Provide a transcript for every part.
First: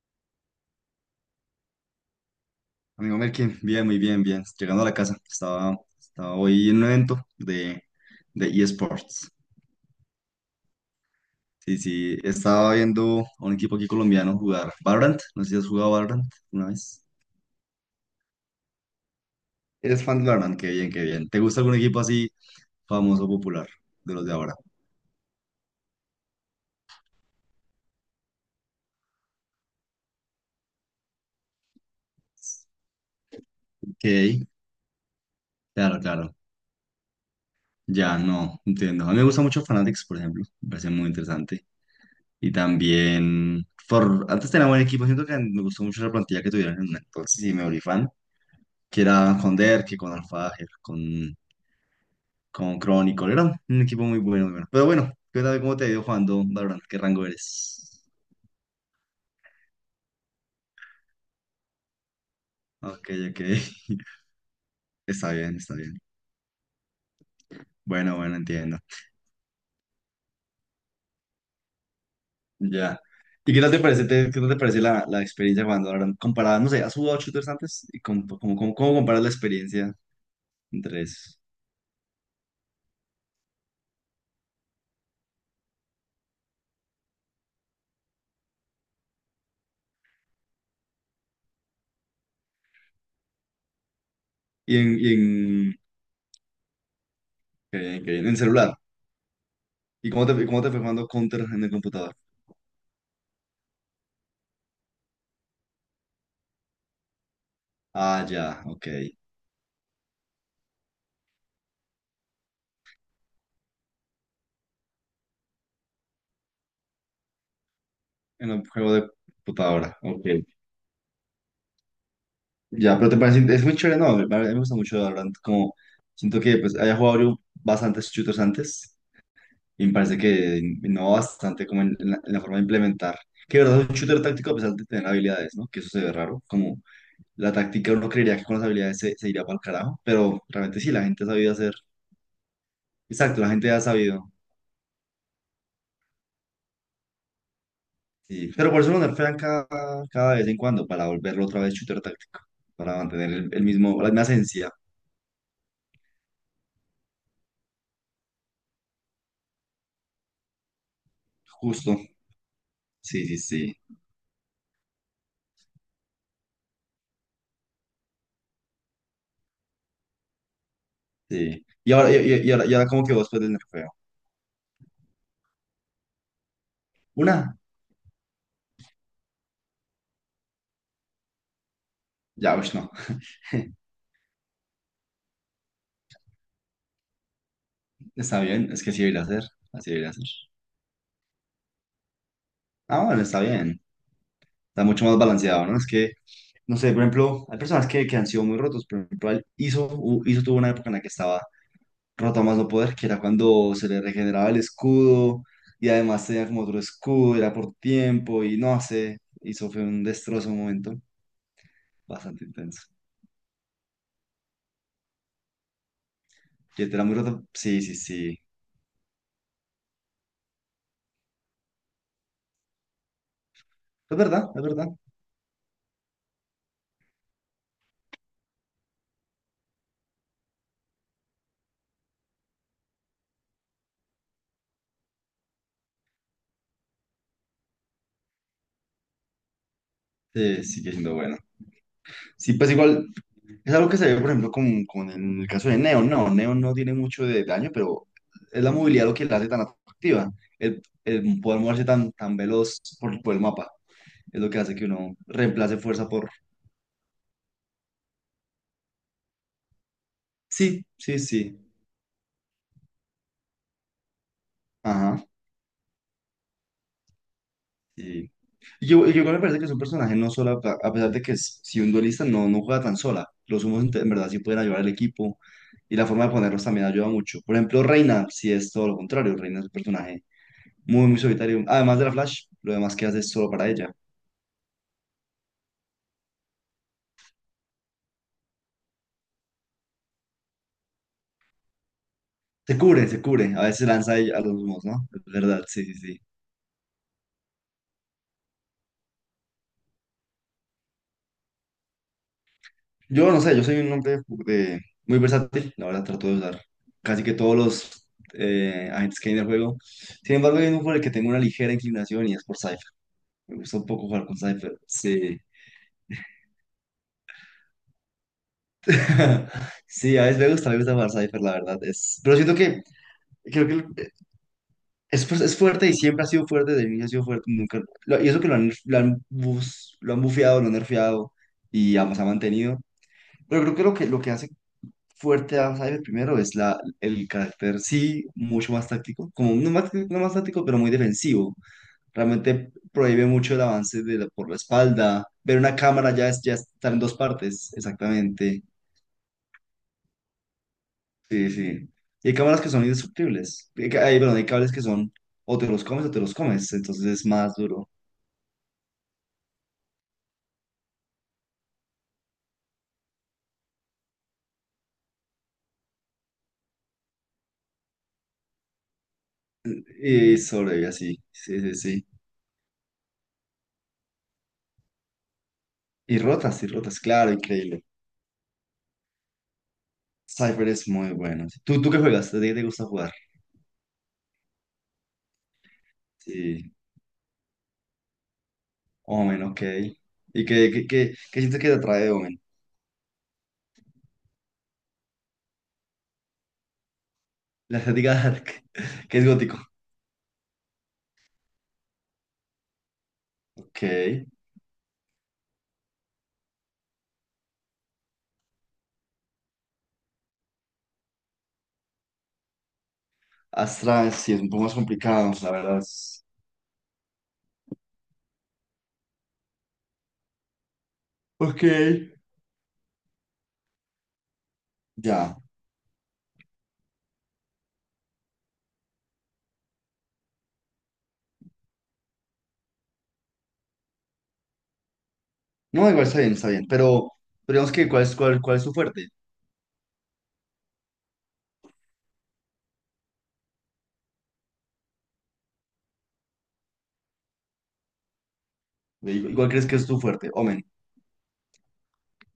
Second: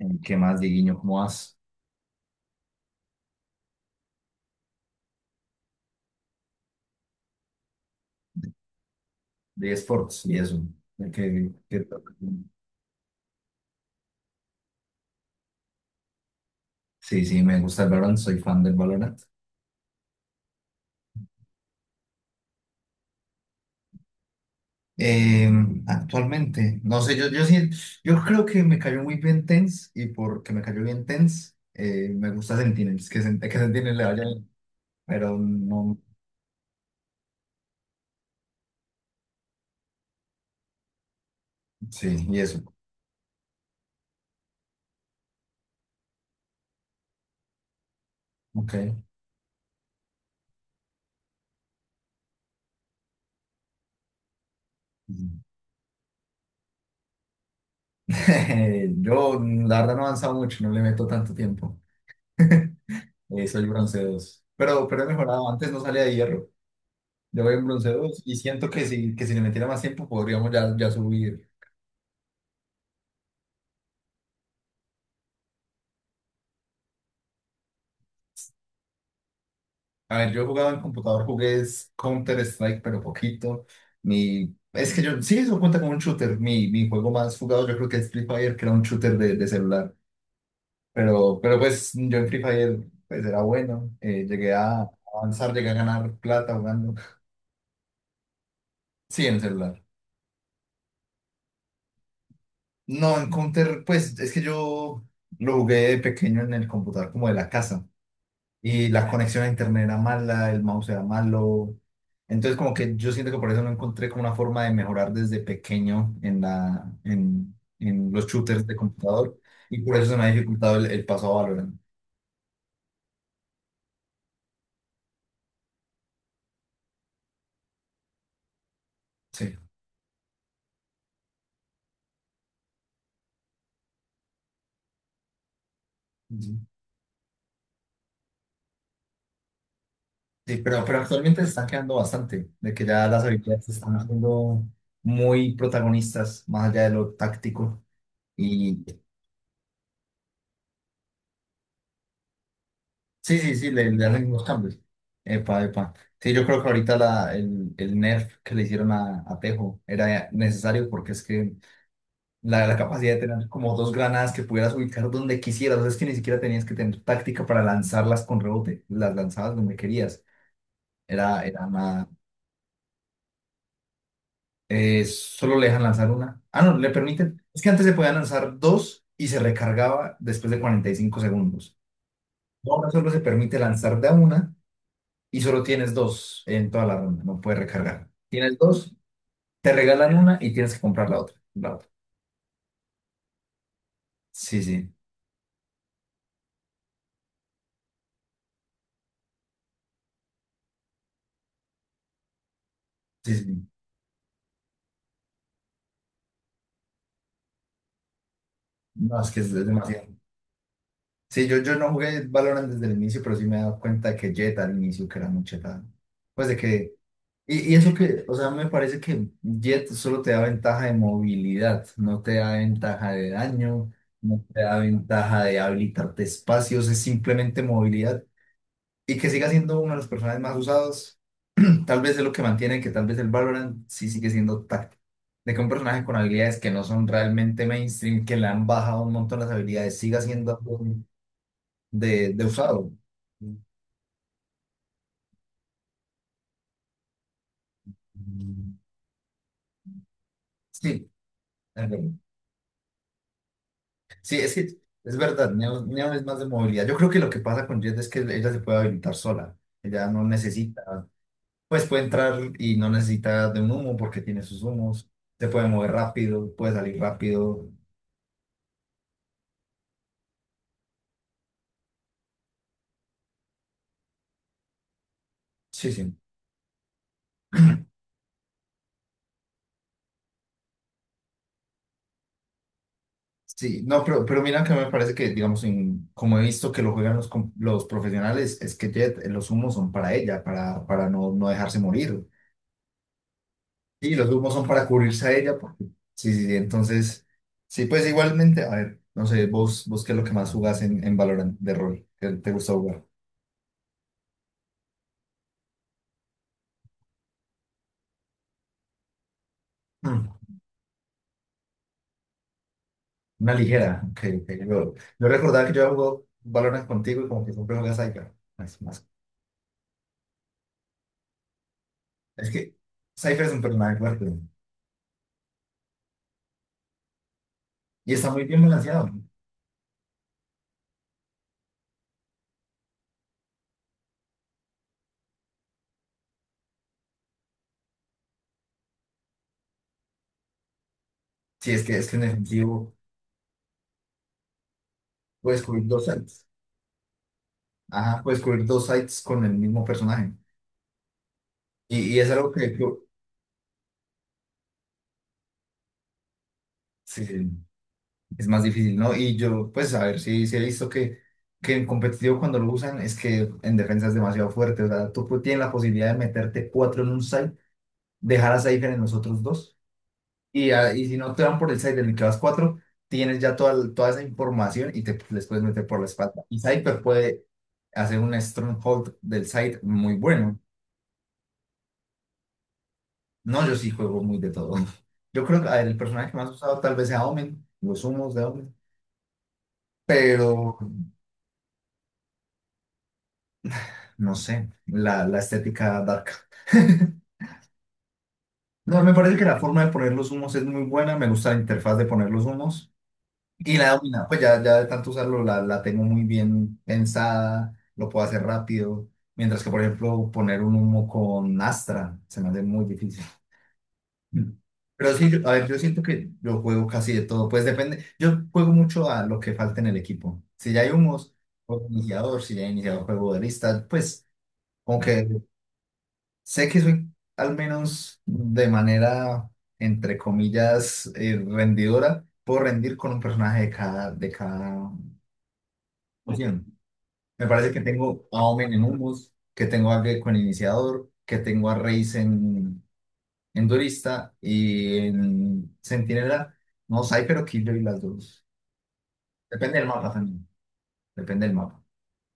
¿Qué más, Dieguiño? ¿Cómo vas? Amigo Melkin, bien, muy bien, bien. Llegando a la casa, estaba hoy en un evento de eSports. De esports y eso. ¿De qué- Sí, qué- sí, estaba viendo a un equipo aquí colombiano jugar Valorant. No sé si has jugado Valorant una vez. Sí, sí, me gusta el Valorant, soy fan del Valorant. Eres fan de Valorant, qué bien, qué bien. ¿Te gusta algún equipo así famoso, popular, de los de ahora? Eh, Actualmente, no sé, yo creo que me cayó muy bien Tense y porque me cayó bien Tense, me gusta Sentinels, que Sentinels le vaya Ok, bien, pero no, claro, claro. Ya, no, entiendo. A mí me gusta mucho Fanatics, por ejemplo. Me parece muy interesante. sí, y Y eso. también, antes tenía buen equipo. Siento que me gustó mucho la plantilla que tuvieron entonces y me volví fan. Ok. Que era con Derke, con Alfájer, con Chronicle. Era un equipo muy bueno, muy bueno. Pero bueno, cuéntame cómo te ha ido jugando Valorant. ¿Qué rango eres? Yo, la verdad, no he avanzado mucho, no le meto tanto tiempo. Ok, ok. Soy bronce 2, pero he Está mejorado, bien, antes está no bien. salía de hierro. Yo voy en bronce Bueno, 2 y bueno, siento entiendo. que que si le metiera más tiempo podríamos ya subir. Ya. ¿Y qué tal te parece, qué tal te parece la experiencia jugando ahora? Comparada, no sé, ¿has jugado shooters antes? ¿Y cómo comparas la experiencia A ver, yo jugaba en entre computador, esos? jugué Counter-Strike, pero poquito. Es que yo, sí, eso cuenta como un shooter. Mi juego más jugado yo creo que es Free Fire, que era un shooter de celular. Pero pues yo en Free Fire pues era bueno. Llegué Y a en, y avanzar, llegué a en, ganar plata jugando. Qué bien, qué bien, en celular. Sí, en celular. ¿Y cómo te fue jugando Counter en el computador? No, en Counter, pues es que yo lo jugué de pequeño en el computador como de la casa. Ah, ya, ok. Y la conexión a internet era mala, el mouse era malo. Entonces, como que yo siento que por eso no encontré como una forma de mejorar desde pequeño en en los En un shooters de juego de computador. Y por computadora, eso se me ha ok. dificultado el paso a Valorant. Ya, pero te parece, es muy chévere, no, a mí me gusta mucho Valorant, como siento que pues haya jugado yo bastantes shooters antes. Sí. Y me parece que innova bastante como en la forma de implementar. Que de verdad es un shooter táctico a pesar de tener habilidades, ¿no? Que eso se ve raro. Sí, Como la táctica uno creería que con las habilidades se iría para el carajo, pero Sí, realmente pero, sí, pero la gente ha actualmente se sabido están hacer. quedando bastante, de que ya las Exacto, la habilidades gente se ha están sabido. haciendo muy protagonistas, más allá de lo táctico. Sí. Pero por Y, eso lo nerfean cada vez en cuando, para volverlo otra vez shooter táctico, para mantener Sí, sí, el sí, mismo, le la misma hacen los esencia, cambios. Epa, epa. Sí, yo creo que ahorita el nerf que le hicieron a Tejo era necesario porque es que justo. La capacidad de Sí, sí, tener como sí, dos granadas que pudieras ubicar donde quisieras, o sea, es que ni siquiera tenías que tener táctica para lanzarlas con rebote, las lanzabas donde querías. Era, sí. era una... Y ahora como que vos puedes nerfeo. Solo le dejan lanzar una. Ah, no, le Una, permiten. Es que antes se podían lanzar dos y se recargaba después de 45 segundos. ya, pues Ahora no. solo se permite lanzar de a una y solo tienes dos en toda la ronda, no puedes recargar. Está Tienes bien, es que dos, así debería ser, te así debería regalan ser. una y tienes que comprar la otra. La otra. Ah, bueno, está bien. Sí, Está sí, mucho más balanceado, ¿no? Es que, no sé, por ejemplo, hay personas que han sido muy rotos. Por ejemplo, al Iso, Iso tuvo una época en la que estaba roto a más no poder, que era sí, sí. cuando se le regeneraba el escudo y además tenía como otro escudo, era por tiempo y no sé. No, es que es Iso fue un demasiado. destrozo, un momento Sí, yo no jugué bastante Valorant desde intenso. el inicio, pero sí me he dado cuenta que Jett al inicio que era muy chetada. Pues de ¿Que que. te era muy roto? Y Sí, eso sí, que, o sí. sea, me parece que Jett solo te da ventaja de movilidad, no te da ventaja de daño, Es no verdad, te es da verdad. ventaja de habilitarte espacios, es simplemente movilidad. Y que siga siendo uno de los personajes más usados. Tal vez es lo que mantiene que tal vez el Valorant sí sigue siendo táctico. De que un personaje con habilidades que no son realmente mainstream, que le han bajado un montón las habilidades, siga siendo Sí, algo sigue siendo bueno. De Sí, pues usado. igual. Es algo que se ve, por ejemplo, con, el caso de Neo. No, Neo no tiene mucho de daño, pero es la movilidad lo que la hace tan atractiva. El, Sí, el poder moverse es verdad. tan, tan veloz por el mapa Sí, es lo es que que hace que es uno verdad, reemplace fuerza Neo es por... más de movilidad. Yo creo que lo que pasa con Jet es que ella se puede habilitar sola. Ella no Sí, necesita, sí, sí. pues puede entrar y no necesita de un humo porque tiene sus humos. Ajá. Se puede mover rápido, puede salir rápido. Y y yo igual me parece que es un personaje no sola, a pesar de que si un duelista no juega tan sola, los humos en verdad sí pueden ayudar al equipo Sí, y la sí. forma de ponerlos también ayuda mucho. Por ejemplo, Reina, si es todo lo contrario, Reina es un personaje muy, muy solitario. Además de la Flash, lo demás que hace es solo para Sí, ella. no, pero mira que me parece que, digamos, como he visto que lo juegan los profesionales, es que Jet, los humos son para ella, para no, no dejarse morir. Se cubre, se cubre. A veces Y lanza los ella a humos los son humos, para ¿no? Es cubrirse a ella, verdad, porque sí, sí, sí. sí, sí, sí, entonces, sí, pues igualmente, a ver, no sé, vos qué es lo que más jugás en Valorant de rol, que te gusta jugar. Yo no sé, yo soy un hombre eh, muy versátil. La verdad, trato de usar casi que todos los agentes que hay en el juego. Mm, Sin embargo, hay uno por el que tengo una ligera inclinación y es por Cypher. una Me gusta un ligera, poco ok, jugar con ok. Cypher. Yo Sí. recordaba que yo jugué Valorant contigo y como que siempre juegas Cypher. Sí, a veces me gusta jugar Cypher, la verdad. Es... Pero Es siento que que Cypher es un creo que personaje fuerte es fuerte y siempre ha sido fuerte, de niño ha sido fuerte, nunca, y y está eso muy que bien balanceado. Lo han bufeado, lo han nerfeado y además ha mantenido. Pero creo que, lo que hace fuerte a Cyber primero es el carácter, sí, mucho más táctico, como no más, no más táctico, pero muy defensivo. Sí, es que en Realmente efectivo. prohíbe mucho el avance de por la espalda. Ver Puedes una cubrir dos cámara ya, sites. ya está en dos partes, Ajá, puedes exactamente. cubrir dos sites con el mismo personaje. Sí, sí. Y es Y hay algo cámaras que que son indestructibles. Hay, perdón, hay cables que son o te los comes o te los comes, entonces sí, es sí, más duro. es más difícil, ¿no? Y yo, pues, a ver, sí, sí he visto que en competitivo cuando lo usan es que en defensa es demasiado fuerte. O sea, tienes la posibilidad de meterte cuatro en un site, dejar a Cypher en los otros dos. Y solo y Y si así, no te van sí, por sí, el site sí. en el que vas cuatro, tienes ya toda, toda esa información y te les puedes meter por la espalda. Y Y rotas, Cypher claro, puede increíble. hacer un stronghold del site muy bueno. Cypher es muy bueno. ¿Tú qué juegas? ¿De qué te gusta jugar? No, yo sí juego muy de todo. Yo creo que, a ver, el personaje que más he Sí, usado tal vez sea Omen, los humos de Omen, Omen, ok. ¿Y qué, pero qué, qué, qué sientes que te atrae de Omen? no sé, la estética dark. La estética dark, No, me que es parece que la gótico. forma de poner los humos es muy buena, me gusta la interfaz de poner los humos y Ok. la domina, pues ya de tanto usarlo la tengo muy bien pensada, lo puedo hacer rápido, mientras que por ejemplo poner un humo con Astra se me hace muy difícil. Astra sí es un poco más Pero sí, complicado, la a ver, yo verdad. siento que yo juego casi de todo. Pues depende. Yo juego mucho a lo que falta en el equipo. Si ya hay humos, Ok. juego de iniciador. Si ya he iniciado juego de lista, pues como que Ya. sé que soy al menos de manera, entre comillas, rendidora. Puedo rendir con un personaje de cada No, igual está bien, está bien. opción. Pero, Me pero parece digamos que que, ¿cuál es, tengo cuál, a cuál es Omen tu en fuerte? humos, que tengo a Gecko en iniciador, que tengo a Reis en Duelista y en Centinela. No, Cypher o Killjoy, las dos. Igual crees que Depende del es tu mapa fuerte, también. Omen. Depende del mapa.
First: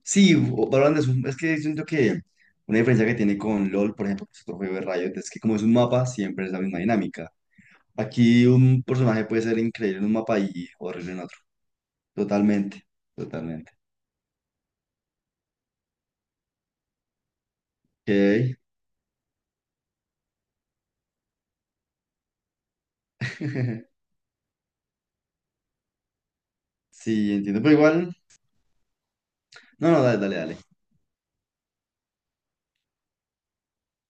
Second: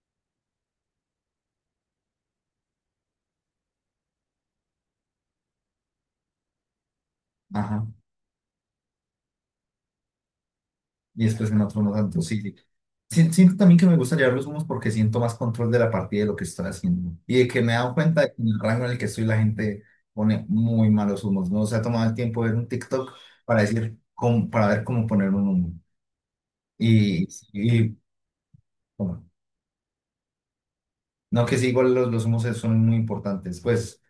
Sí, Valorant es que siento que una diferencia que tiene con LOL, por ejemplo, que es otro juego de Riot, es que como es un mapa, siempre es la misma dinámica. Ajá. Aquí un personaje puede ser increíble en un mapa y horrible en Y otro. después en otro no tanto, sí, sí. Totalmente, Siento totalmente. también que me gusta llevar los humos porque siento más control de la partida y de lo que estoy haciendo. Y de que me he dado cuenta de que en Ok. el rango en el que estoy la gente pone muy malos humos. No se ha tomado el tiempo de ver un TikTok para decir, para ver cómo poner un humo. Y, Sí, entiendo, pero y igual, bueno, no, no, dale, dale, dale. no que sí, igual los humos son muy importantes. Pues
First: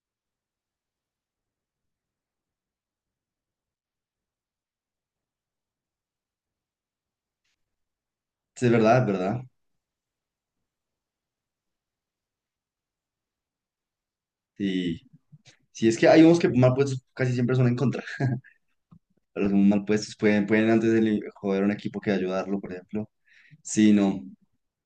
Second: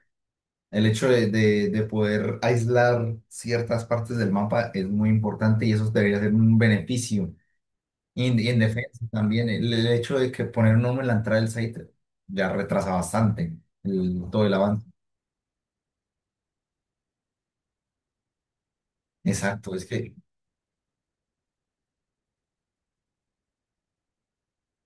el hecho de poder aislar ciertas partes del mapa es muy importante y eso debería ser un beneficio. Y en Sí, es verdad, defensa es verdad. también, el hecho de que poner un hombre en la entrada del site ya retrasa bastante todo el avance. Sí, sí, es que hay unos que mal puestos casi siempre son en contra. Los Exacto, es mal que, puestos pueden antes de joder a un equipo que ayudarlo, por ejemplo. Sí, no.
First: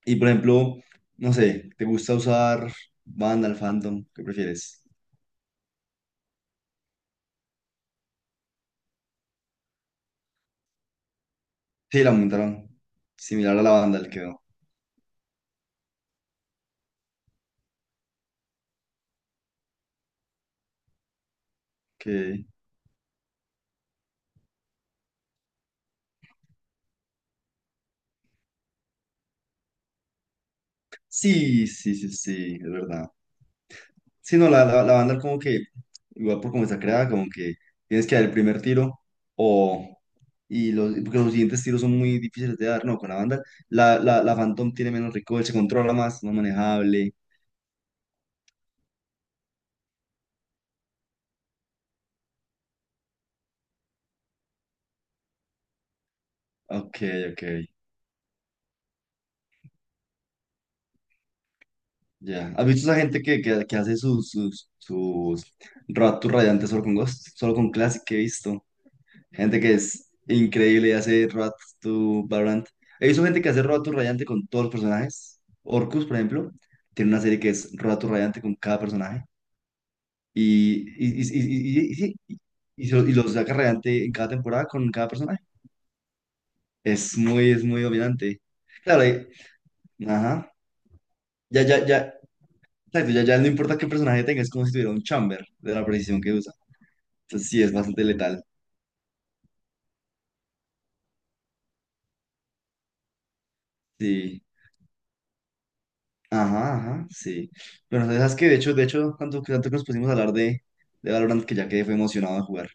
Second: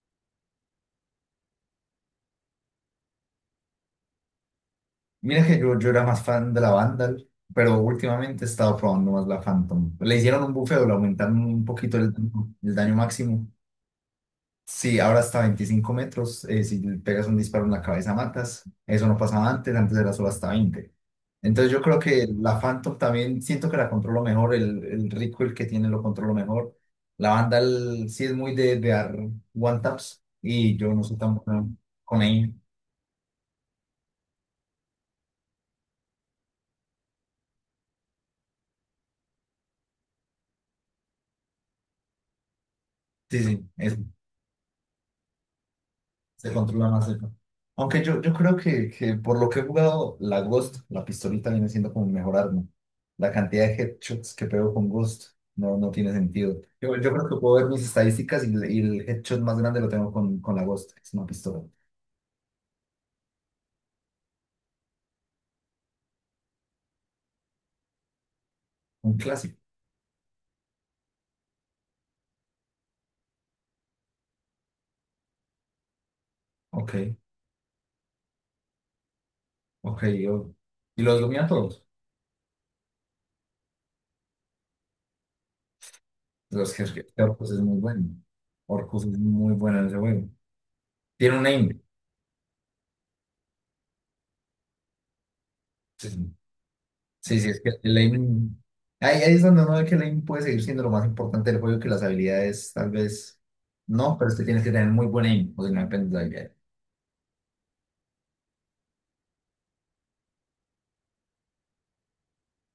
Y por ejemplo, no sé, ¿te gusta usar Vandal, Phantom? ¿Qué prefieres? mira que yo era más fan de la Vandal, pero últimamente he estado probando más la Phantom. Le hicieron un buffeo, le aumentaron un poquito Sí, la el, montaron. el daño máximo. Similar a la Vandal quedó. Sí, ahora hasta 25 metros. Si le pegas un disparo en la cabeza, matas. Eso no pasaba antes, antes era solo hasta 20. Entonces yo creo que Que... la Phantom también siento que la controlo mejor. El recoil que tiene lo controlo mejor. La banda sí es muy de dar one taps y yo no soy tan Sí, bueno sí, sí, con ella. sí, es verdad. Sí, no, la Vandal como que, igual por cómo está creada, como que tienes que dar el primer tiro o... Porque los siguientes tiros son muy difíciles de dar, no, con la Vandal. Sí, sí, eso. La Phantom tiene menos recoil, se controla más, más Se controla más manejable. el... Aunque yo creo que por lo que he jugado, la Ghost, la pistolita viene siendo como mi mejor arma. La cantidad de headshots que pego con Ghost no, no tiene sentido. Yo, Ok, yo creo que ok. puedo ver mis estadísticas y, el headshot más grande lo tengo con la Ghost, que es una pistola. Ya. ¿Has visto esa gente que hace sus rap to radiantes solo con Ghost? Solo con Classic que he visto. Un clásico. Gente que es increíble y hace rap to Valorant. He visto gente que hace rap to radiante con todos los personajes. Orcus, por ejemplo, Ok, tiene una serie que es rap to radiante con cada personaje. ok. Y los domina todos. Sí, y lo saca radiante en cada temporada con cada personaje. Los Es que Orcus muy, es es muy muy bueno. dominante. Claro, Orcus es muy bueno en ese juego. ajá. Tiene un Ya, aim. ya, ya. Exacto, ya, ya no importa qué personaje tenga, es como si tuviera un chamber de la precisión que usa. Sí, sí, Entonces es sí, que es el bastante letal. aiming... Ahí, ahí es donde uno ve que el aiming puede seguir siendo lo más importante del juego, que las habilidades tal vez no, pero Sí. usted tiene que tener muy buen aim, o si no depende de la habilidad. Ajá, ajá, sí. Bueno, sabes que de hecho, tanto que nos pusimos a hablar de, Valorant que ya quedé fue emocionado de jugar.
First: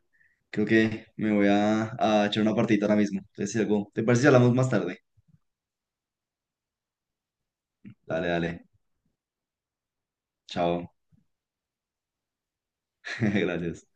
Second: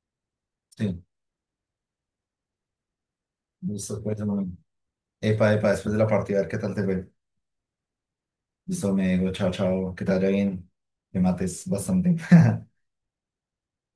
Creo Sí, que me voy a echar una partidita ahora mismo. Entonces, si algo, listo, ¿te pues, parece si bueno. hablamos más tarde? Epa, epa, después de la partida, a ver qué tal te fue. Dale, dale. Listo, me digo, chao, chao, que te vaya bien, Chao. me mates bastante. Gracias.